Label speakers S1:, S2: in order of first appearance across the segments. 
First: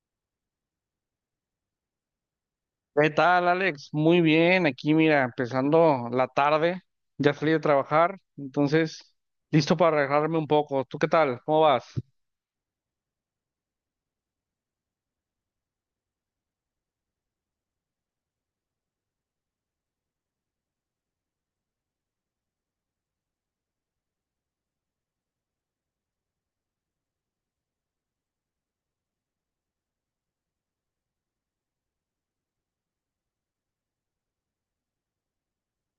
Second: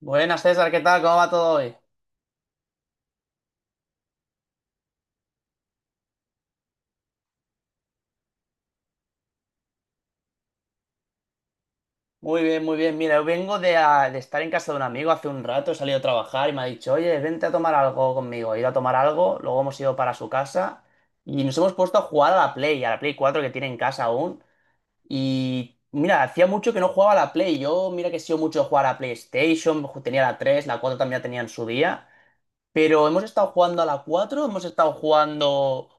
S1: Buenas, César, ¿qué tal? ¿Cómo va todo hoy?
S2: ¿Qué tal, Alex? Muy bien, aquí mira, empezando la tarde, ya salí de trabajar, entonces listo para relajarme un poco. ¿Tú qué tal? ¿Cómo vas?
S1: Muy bien, muy bien. Mira, yo vengo de estar en casa de un amigo hace un rato, he salido a trabajar y me ha dicho, oye, vente a tomar algo conmigo. He ido a tomar algo, luego hemos ido para su casa y nos hemos puesto a jugar a la Play 4 que tiene en casa aún. Y mira, hacía mucho que no jugaba a la Play. Yo, mira que he sido mucho de jugar a PlayStation, tenía la 3, la 4 también la tenía en su día. Pero hemos estado jugando a la 4 hemos estado jugando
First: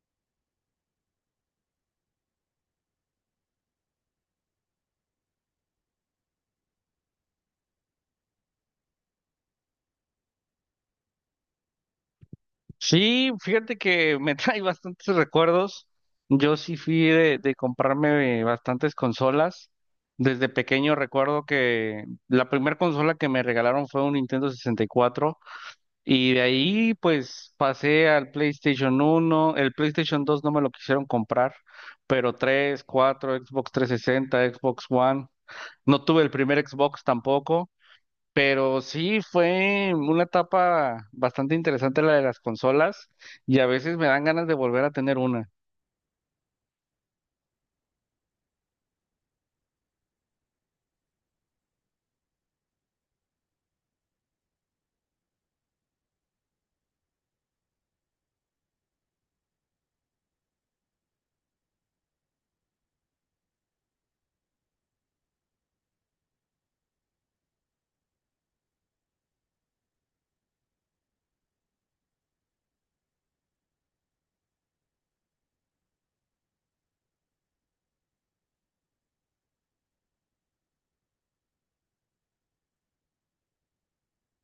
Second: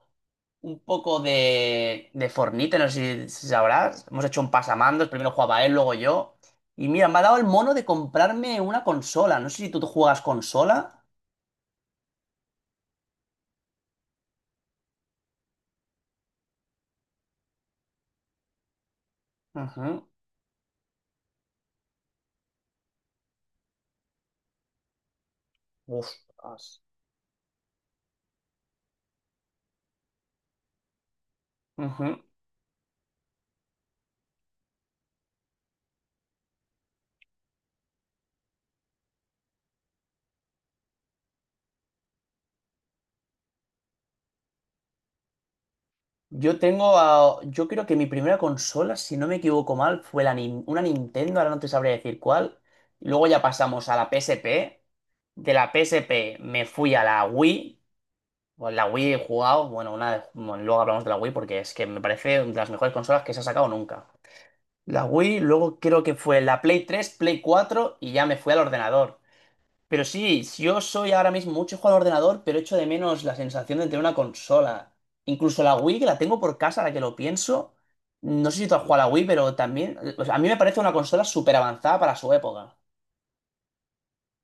S1: un poco de Fortnite, no sé si sabrás. Hemos hecho un pasamandos, primero jugaba él, luego yo. Y mira, me ha dado el mono de comprarme una consola. No sé si tú juegas consola.
S2: Sí, fíjate que me trae bastantes recuerdos. Yo sí fui de comprarme bastantes consolas.
S1: Ujú.
S2: Desde pequeño recuerdo que la primera consola que me regalaron fue un Nintendo 64. Y de
S1: Ostras.
S2: ahí pues pasé al PlayStation 1, el PlayStation 2 no me lo quisieron comprar,
S1: Ujú.
S2: pero 3 4 Xbox 360, Xbox One. No tuve el primer Xbox tampoco, pero sí fue una etapa bastante interesante la de las consolas y a veces me dan ganas de volver a tener una.
S1: Yo creo que mi primera consola, si no me equivoco mal, fue la una Nintendo, ahora no te sabría decir cuál. Luego ya pasamos a la PSP. De la PSP me fui a la Wii. Bueno, la Wii he jugado, bueno, luego hablamos de la Wii porque es que me parece de las mejores consolas que se ha sacado nunca. La Wii, luego creo que fue la Play 3 Play 4 y ya me fui al ordenador. Pero sí, yo soy ahora mismo mucho juego al ordenador, pero echo de menos la sensación de tener una consola. Incluso la Wii, que la tengo por casa, ahora que lo pienso, no sé si tú has jugado a la Wii, pero también, o sea, a mí me parece una consola súper avanzada para su época.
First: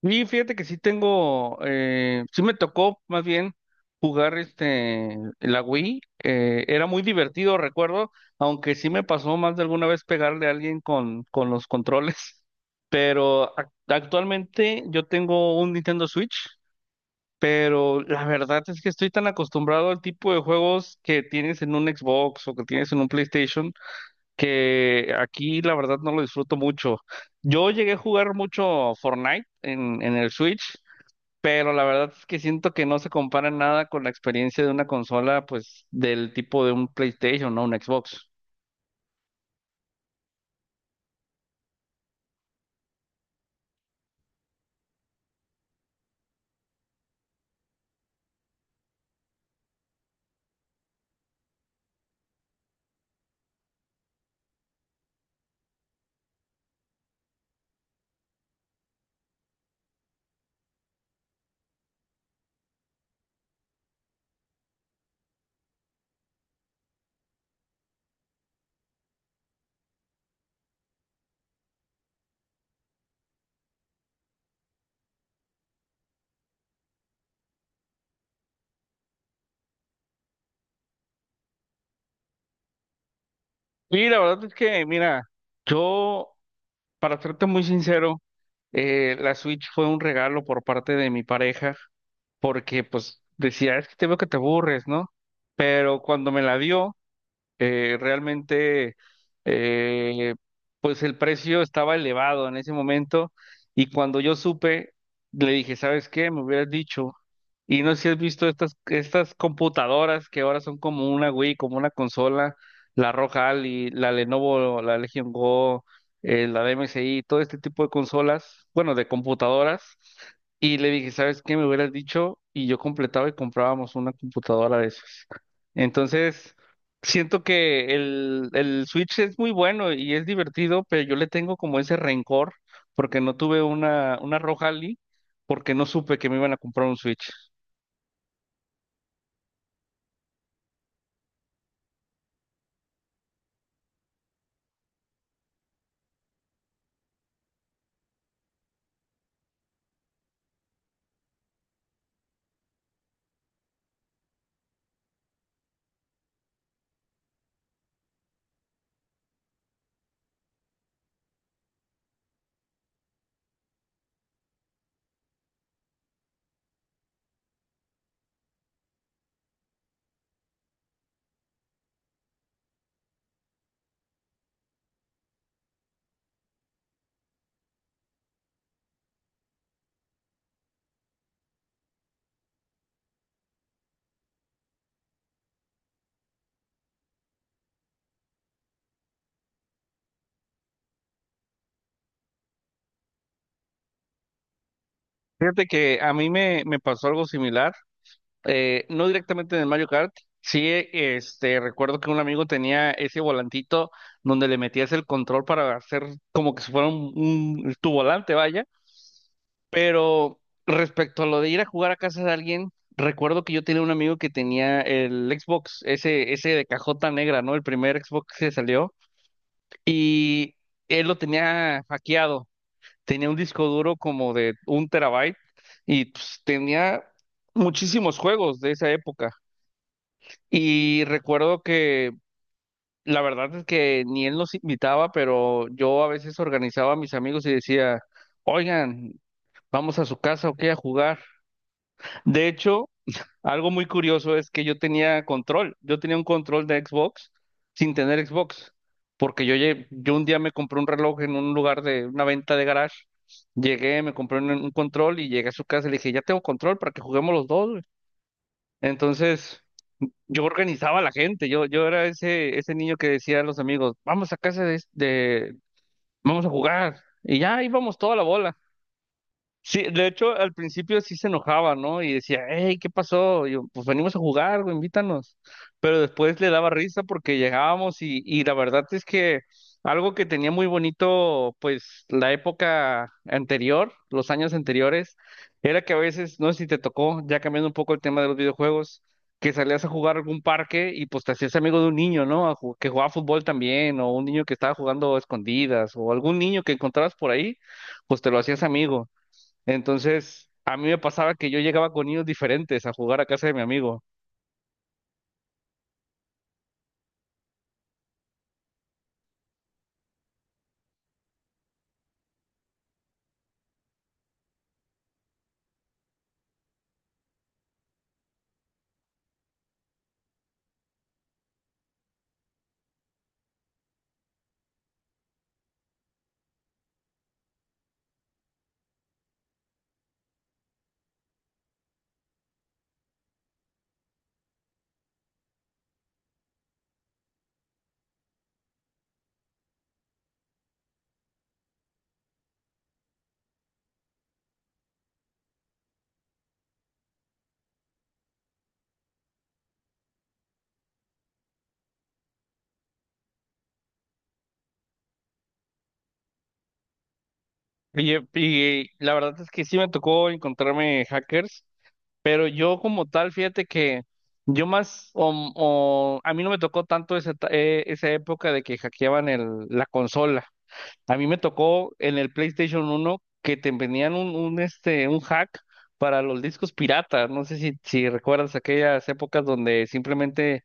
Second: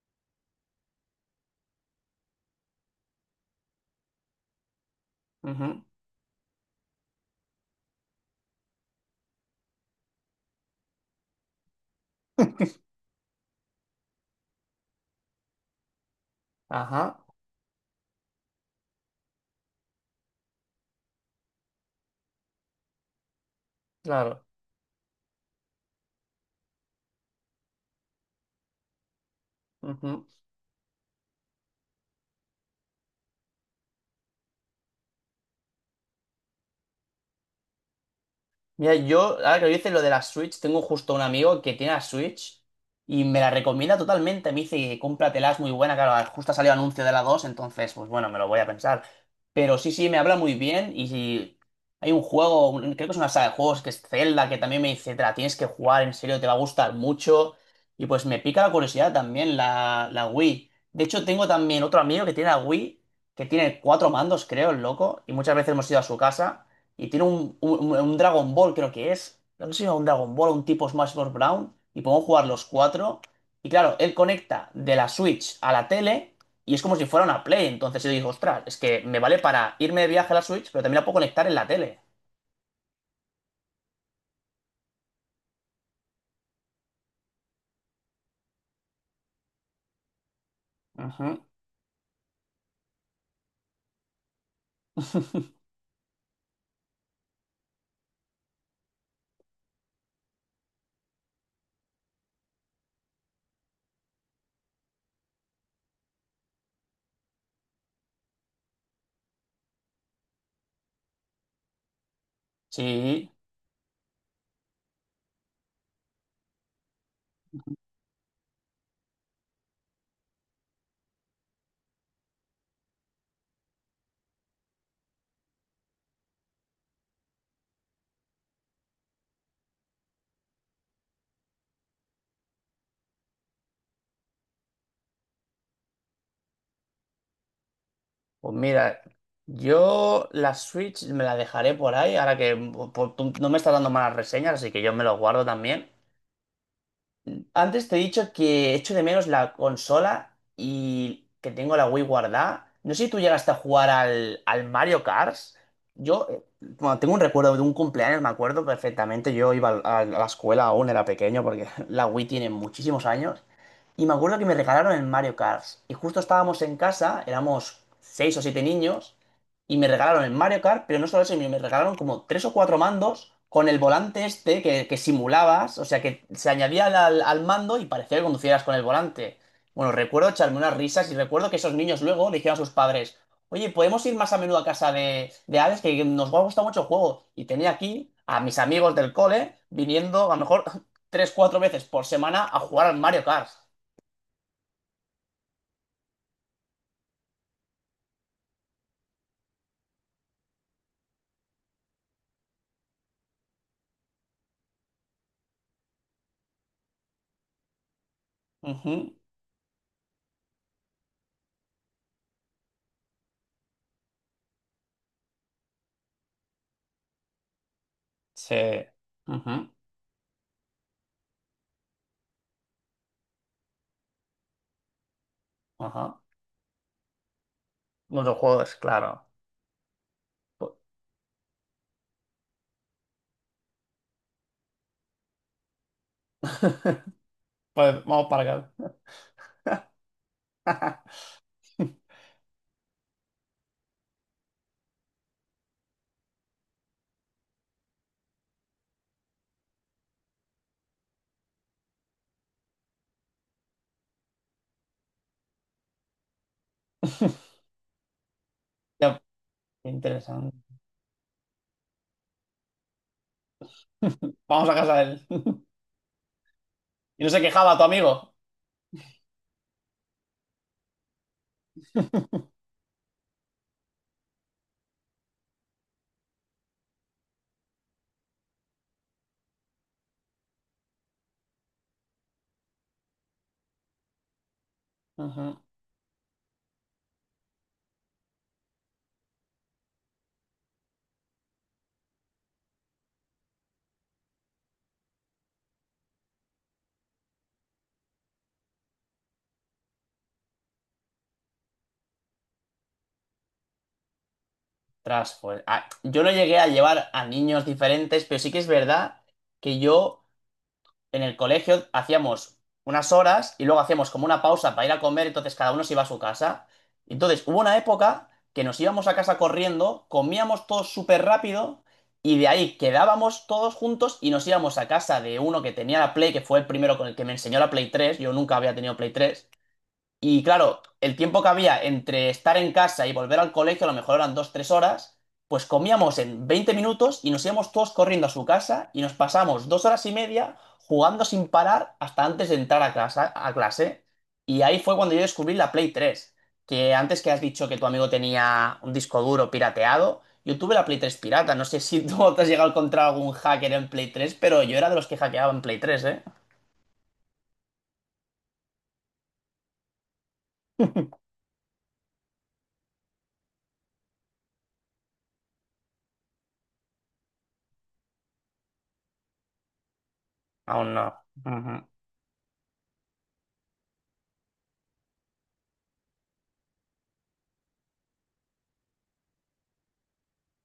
S2: Y fíjate que sí tengo, sí me tocó más bien jugar la
S1: Ujú.
S2: Wii, era muy divertido, recuerdo, aunque sí me pasó más de alguna vez pegarle a alguien con los controles, pero actualmente yo tengo un Nintendo Switch,
S1: Ajá,
S2: pero la verdad es que estoy tan acostumbrado al tipo de juegos que tienes en un Xbox o que tienes en un PlayStation,
S1: claro.
S2: que aquí la verdad no lo disfruto mucho. Yo llegué a jugar mucho Fortnite en
S1: Ujú.
S2: el Switch, pero la verdad es que siento que no se compara nada con la experiencia de una consola, pues, del tipo de un PlayStation, ¿no? Un Xbox.
S1: Mira, yo, ahora que lo dices lo de la Switch, tengo justo un amigo que tiene la Switch y me la recomienda totalmente. Me dice, cómpratela, es muy buena. Claro, justo ha salido anuncio de la 2 entonces, pues bueno, me lo voy a pensar. Pero sí, sí, me habla muy bien y si hay un juego, creo que es una saga de juegos, que es Zelda, que también me dice, te la tienes que jugar, en serio, te va a gustar mucho. Y pues me pica la curiosidad también, la Wii. De hecho, tengo también otro amigo que tiene la Wii, que tiene cuatro mandos, creo, el loco, y muchas veces hemos ido a su casa. Y tiene un Dragon Ball, creo que es. No sé si es un Dragon Ball o un tipo Smash Bros. Brown. Y podemos jugar los cuatro. Y claro, él conecta de la Switch a la tele. Y es como si fuera una Play. Entonces yo digo, ostras, es que me vale para irme de viaje a la Switch, pero también la puedo conectar en la tele.
S2: Y la verdad es que, mira, yo, para serte muy sincero, la Switch fue un regalo por parte de mi
S1: Ujú.
S2: pareja, porque, pues, decía, es que te veo que te aburres, ¿no? Pero cuando me la dio, realmente, eh, pues el precio estaba elevado en ese momento y cuando yo supe, le dije, ¿sabes qué? Me hubieras dicho. Y no sé si has visto estas computadoras que ahora son como una Wii, como una consola, la
S1: Sí,
S2: Roja Ali, la Lenovo, la Legion Go, la de MSI, todo este tipo de consolas, bueno, de computadoras. Y le dije, ¿sabes qué? Me hubieras dicho y yo completaba y comprábamos una computadora de esas. Entonces. Siento que el Switch es muy bueno y es divertido, pero yo le tengo como ese rencor porque no tuve una Rojali, porque no supe que me iban a comprar un Switch.
S1: pues mira, yo la Switch me la dejaré por ahí, ahora que tú no me estás dando malas reseñas, así que yo me lo guardo también. Antes te he dicho que echo de menos la consola y que tengo la Wii guardada. No sé si tú llegaste a jugar al Mario Kart. Yo, bueno, tengo un recuerdo de un cumpleaños, me acuerdo perfectamente. Yo iba a la escuela aún, era pequeño, porque la Wii tiene muchísimos años. Y me acuerdo que me regalaron el Mario Kart. Y justo estábamos en casa, éramos seis o siete niños y me regalaron el Mario Kart, pero no solo eso, sino me regalaron como tres o cuatro mandos con el volante este que simulabas, o sea, que se añadía al mando y parecía que conducieras con el volante. Bueno, recuerdo echarme unas risas y recuerdo que esos niños luego le dijeron a sus padres, oye, ¿podemos ir más a menudo a casa de Alex? Que nos va a gustar mucho el juego. Y tenía aquí a mis amigos del cole viniendo a lo mejor tres, cuatro veces por semana a jugar al Mario Kart.
S2: Fíjate que a mí me pasó algo similar, no directamente en el Mario Kart. Sí, recuerdo que un amigo tenía ese volantito donde le metías el control para hacer como que si fuera tu volante, vaya.
S1: Ujú.
S2: Pero respecto a lo de ir a jugar a casa de alguien, recuerdo que yo tenía un amigo que tenía el Xbox, ese de cajota negra, ¿no? El primer Xbox que
S1: Sí.
S2: salió,
S1: Ujú.
S2: y él lo tenía hackeado. Tenía un disco duro como de un terabyte y
S1: Ajá.
S2: pues, tenía muchísimos
S1: Los
S2: juegos de
S1: juegos,
S2: esa
S1: claro.
S2: época.
S1: Pu-
S2: Y recuerdo que la verdad es que ni él nos invitaba, pero yo a veces organizaba a mis amigos y decía,
S1: Pues vamos para acá.
S2: oigan, vamos a su casa o qué a jugar. De hecho, algo muy curioso es que yo tenía control, yo tenía un control de Xbox sin tener Xbox, porque yo un día me compré un reloj en un lugar de una venta de garage, llegué, me compré un control y llegué a su casa y le dije, ya tengo control para que juguemos los dos, güey".
S1: Ya,
S2: Entonces
S1: qué
S2: yo
S1: interesante.
S2: organizaba a la gente, yo era ese, ese niño que decía a los amigos, vamos a casa
S1: Vamos a casa de él.
S2: vamos a jugar,
S1: Y no
S2: y
S1: se
S2: ya
S1: quejaba tu
S2: íbamos toda la
S1: amigo.
S2: bola. Sí, de hecho, al principio sí se enojaba, ¿no? Y decía, hey, ¿qué pasó? Y yo, pues venimos a jugar, güey, invítanos. Pero después le daba risa porque llegábamos y la verdad es que algo que tenía muy bonito, pues, la época anterior, los años anteriores,
S1: Ujú.
S2: era que a veces, no sé si te tocó, ya cambiando un poco el tema de los videojuegos, que salías a jugar a algún parque y pues te hacías amigo de un niño, ¿no? Que jugaba fútbol también, o un niño que estaba jugando a escondidas, o algún niño que encontrabas por ahí, pues te lo hacías amigo. Entonces, a mí me pasaba que yo llegaba con niños diferentes a jugar a casa de mi amigo.
S1: Tras, pues. Ah, yo no llegué a llevar a niños diferentes, pero sí que es verdad que yo en el colegio hacíamos unas horas y luego hacíamos como una pausa para ir a comer, entonces cada uno se iba a su casa. Entonces hubo una época que nos íbamos a casa corriendo, comíamos todos súper rápido y de ahí quedábamos todos juntos y nos íbamos a casa de uno que tenía la Play, que fue el primero con el que me enseñó la Play 3, yo nunca había tenido Play 3. Y claro, el tiempo que había entre estar en casa y volver al colegio, a lo mejor eran dos, tres horas, pues comíamos en 20 minutos y nos íbamos todos corriendo a su casa y nos pasamos 2 horas y media jugando sin parar hasta antes de entrar a casa, a clase. Y ahí fue cuando yo descubrí la Play tres, que antes que has dicho que tu amigo tenía un disco duro pirateado, yo tuve la Play 3 pirata. No sé si tú te has llegado a encontrar algún hacker en Play tres, pero yo era de los que hackeaban Play tres, ¿eh?
S2: Y la verdad es que sí me tocó encontrarme hackers, pero yo como tal, fíjate que yo más, a mí no me tocó tanto esa época de que hackeaban la consola.
S1: Aún no.
S2: A mí me
S1: Ujú.
S2: tocó en el PlayStation uno que te vendían un hack para los discos piratas. No sé si recuerdas aquellas épocas donde simplemente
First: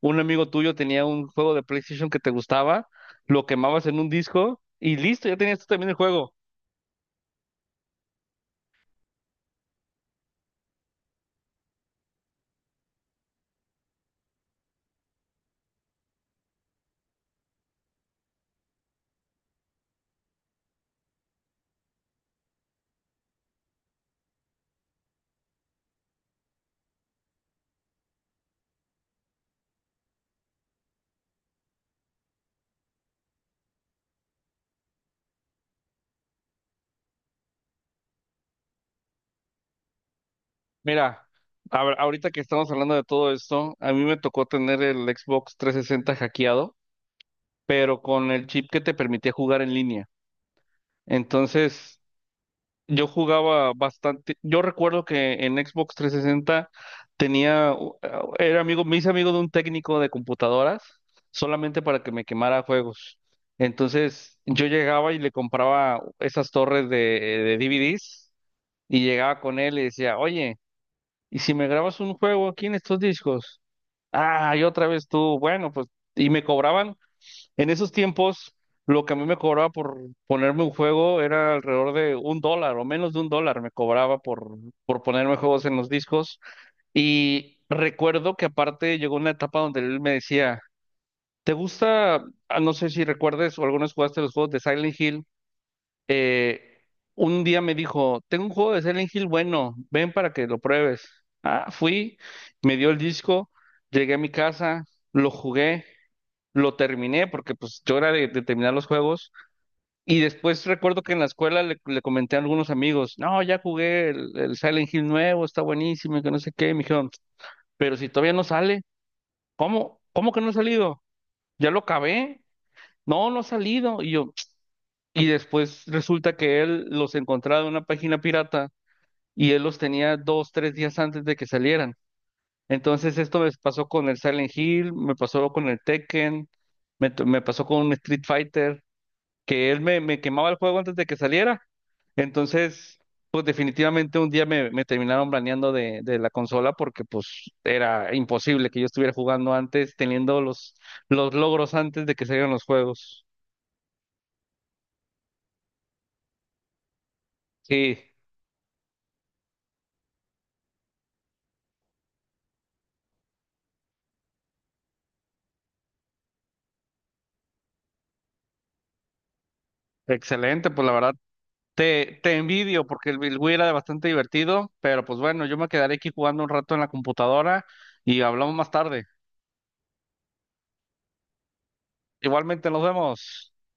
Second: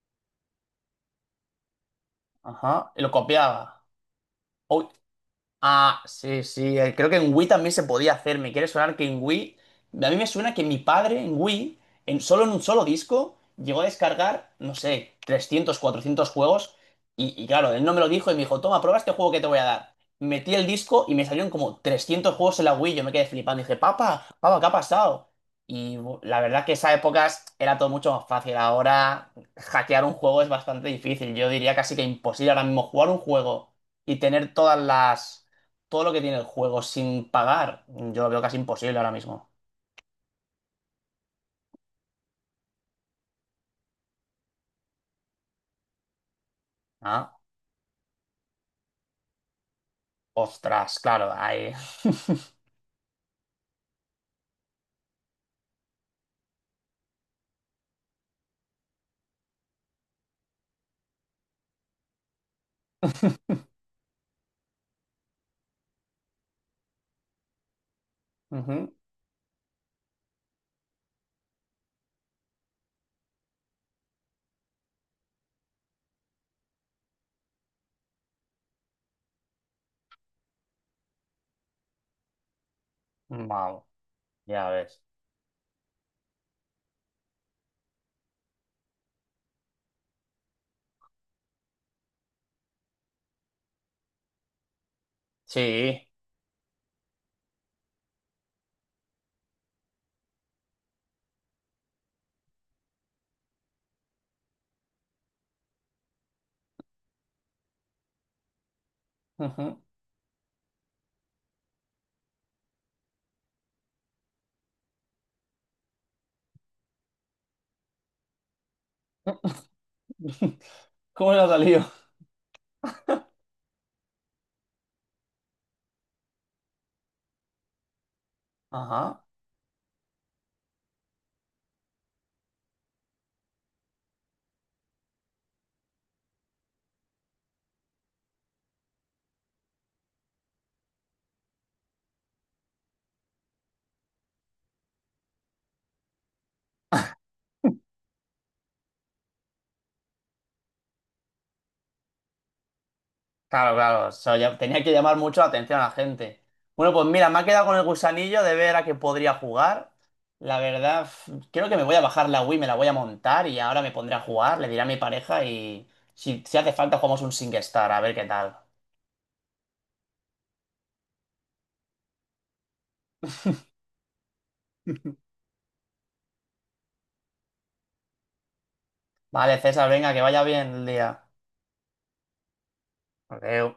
S2: un amigo tuyo tenía un juego de PlayStation que te gustaba,
S1: Ajá. Y lo
S2: lo
S1: copiaba.
S2: quemabas en un disco
S1: Uy,
S2: y listo, ya tenías tú también el
S1: ah,
S2: juego.
S1: sí, sí, creo que en Wii también se podía hacer. Me quiere sonar que en Wii. A mí me suena que mi padre en Wii, solo en un solo disco, llegó a descargar, no sé, 300, 400 juegos. Y claro, él no me lo dijo y me dijo, toma, prueba este juego que te voy a dar. Metí el disco y me salieron como 300 juegos en la Wii. Yo me quedé flipando. Dije, papá, papá, ¿qué ha pasado? Y la verdad que esas épocas era todo mucho más fácil. Ahora, hackear un juego es bastante difícil. Yo diría casi que imposible ahora mismo jugar un juego y tener todas las todo lo que tiene el juego sin pagar, yo lo veo casi imposible ahora mismo.
S2: Mira, a ahorita que estamos hablando de todo esto, a mí me tocó tener el Xbox 360 hackeado,
S1: Ah,
S2: pero con el chip que te permitía jugar en línea.
S1: ostras, claro, ahí.
S2: Entonces, yo jugaba bastante. Yo recuerdo que en Xbox 360 tenía, era amigo, me hice amigo de un técnico de computadoras solamente para que me quemara juegos. Entonces yo llegaba y le compraba esas torres de DVDs
S1: Ujú.
S2: y llegaba con él y decía, oye, ¿y si me grabas un juego aquí en estos discos? Ah, y otra vez tú, bueno, pues, y me cobraban en esos tiempos, lo que a mí me cobraba por ponerme un juego era alrededor de un dólar o menos de un dólar me
S1: Vamos,
S2: cobraba por,
S1: ya ves.
S2: por ponerme juegos en los discos. Y recuerdo que aparte llegó una etapa donde él me decía, ¿te gusta? Ah, no sé si recuerdes o algunos jugaste los juegos de Silent Hill.
S1: Sí.
S2: Eh, un día me dijo, tengo un juego de Silent Hill bueno, ven para que lo pruebes. Ah, fui, me dio el disco, llegué a mi casa, lo jugué. Lo terminé porque pues yo era de terminar los juegos
S1: Ujú.
S2: y después recuerdo que en la escuela le comenté a algunos amigos, no, ya jugué el Silent Hill nuevo, está buenísimo y que no sé qué, y me dijeron, pero si todavía no sale, ¿cómo? ¿Cómo que no ha salido?
S1: ¿Cómo le ha
S2: ¿Ya lo
S1: salido?
S2: acabé? No, no ha salido. Y yo, y después resulta que él los encontraba en una página pirata
S1: Ajá.
S2: y él los tenía dos, tres días antes de que salieran. Entonces esto me pasó con el Silent Hill, me pasó con el Tekken, me pasó con un Street Fighter, que él me quemaba el juego antes de que saliera. Entonces, pues definitivamente un día me terminaron baneando de la consola porque pues era imposible que yo estuviera jugando antes, teniendo los logros antes de que salieran los juegos.
S1: Claro, claro. Eso tenía que llamar mucho la atención a la gente. Bueno, pues mira, me ha quedado con el
S2: Sí,
S1: gusanillo de ver a qué podría jugar. La verdad, creo que me voy a bajar la Wii, me la voy a montar y ahora me pondré a jugar, le diré a mi pareja y si hace falta jugamos un SingStar, a ver qué tal.
S2: excelente, pues la verdad te envidio porque el Wii era bastante divertido, pero pues bueno, yo me quedaré aquí jugando un rato en la computadora y hablamos más tarde.
S1: Vale, César, venga, que vaya bien el día.
S2: Igualmente nos vemos.
S1: Adeu.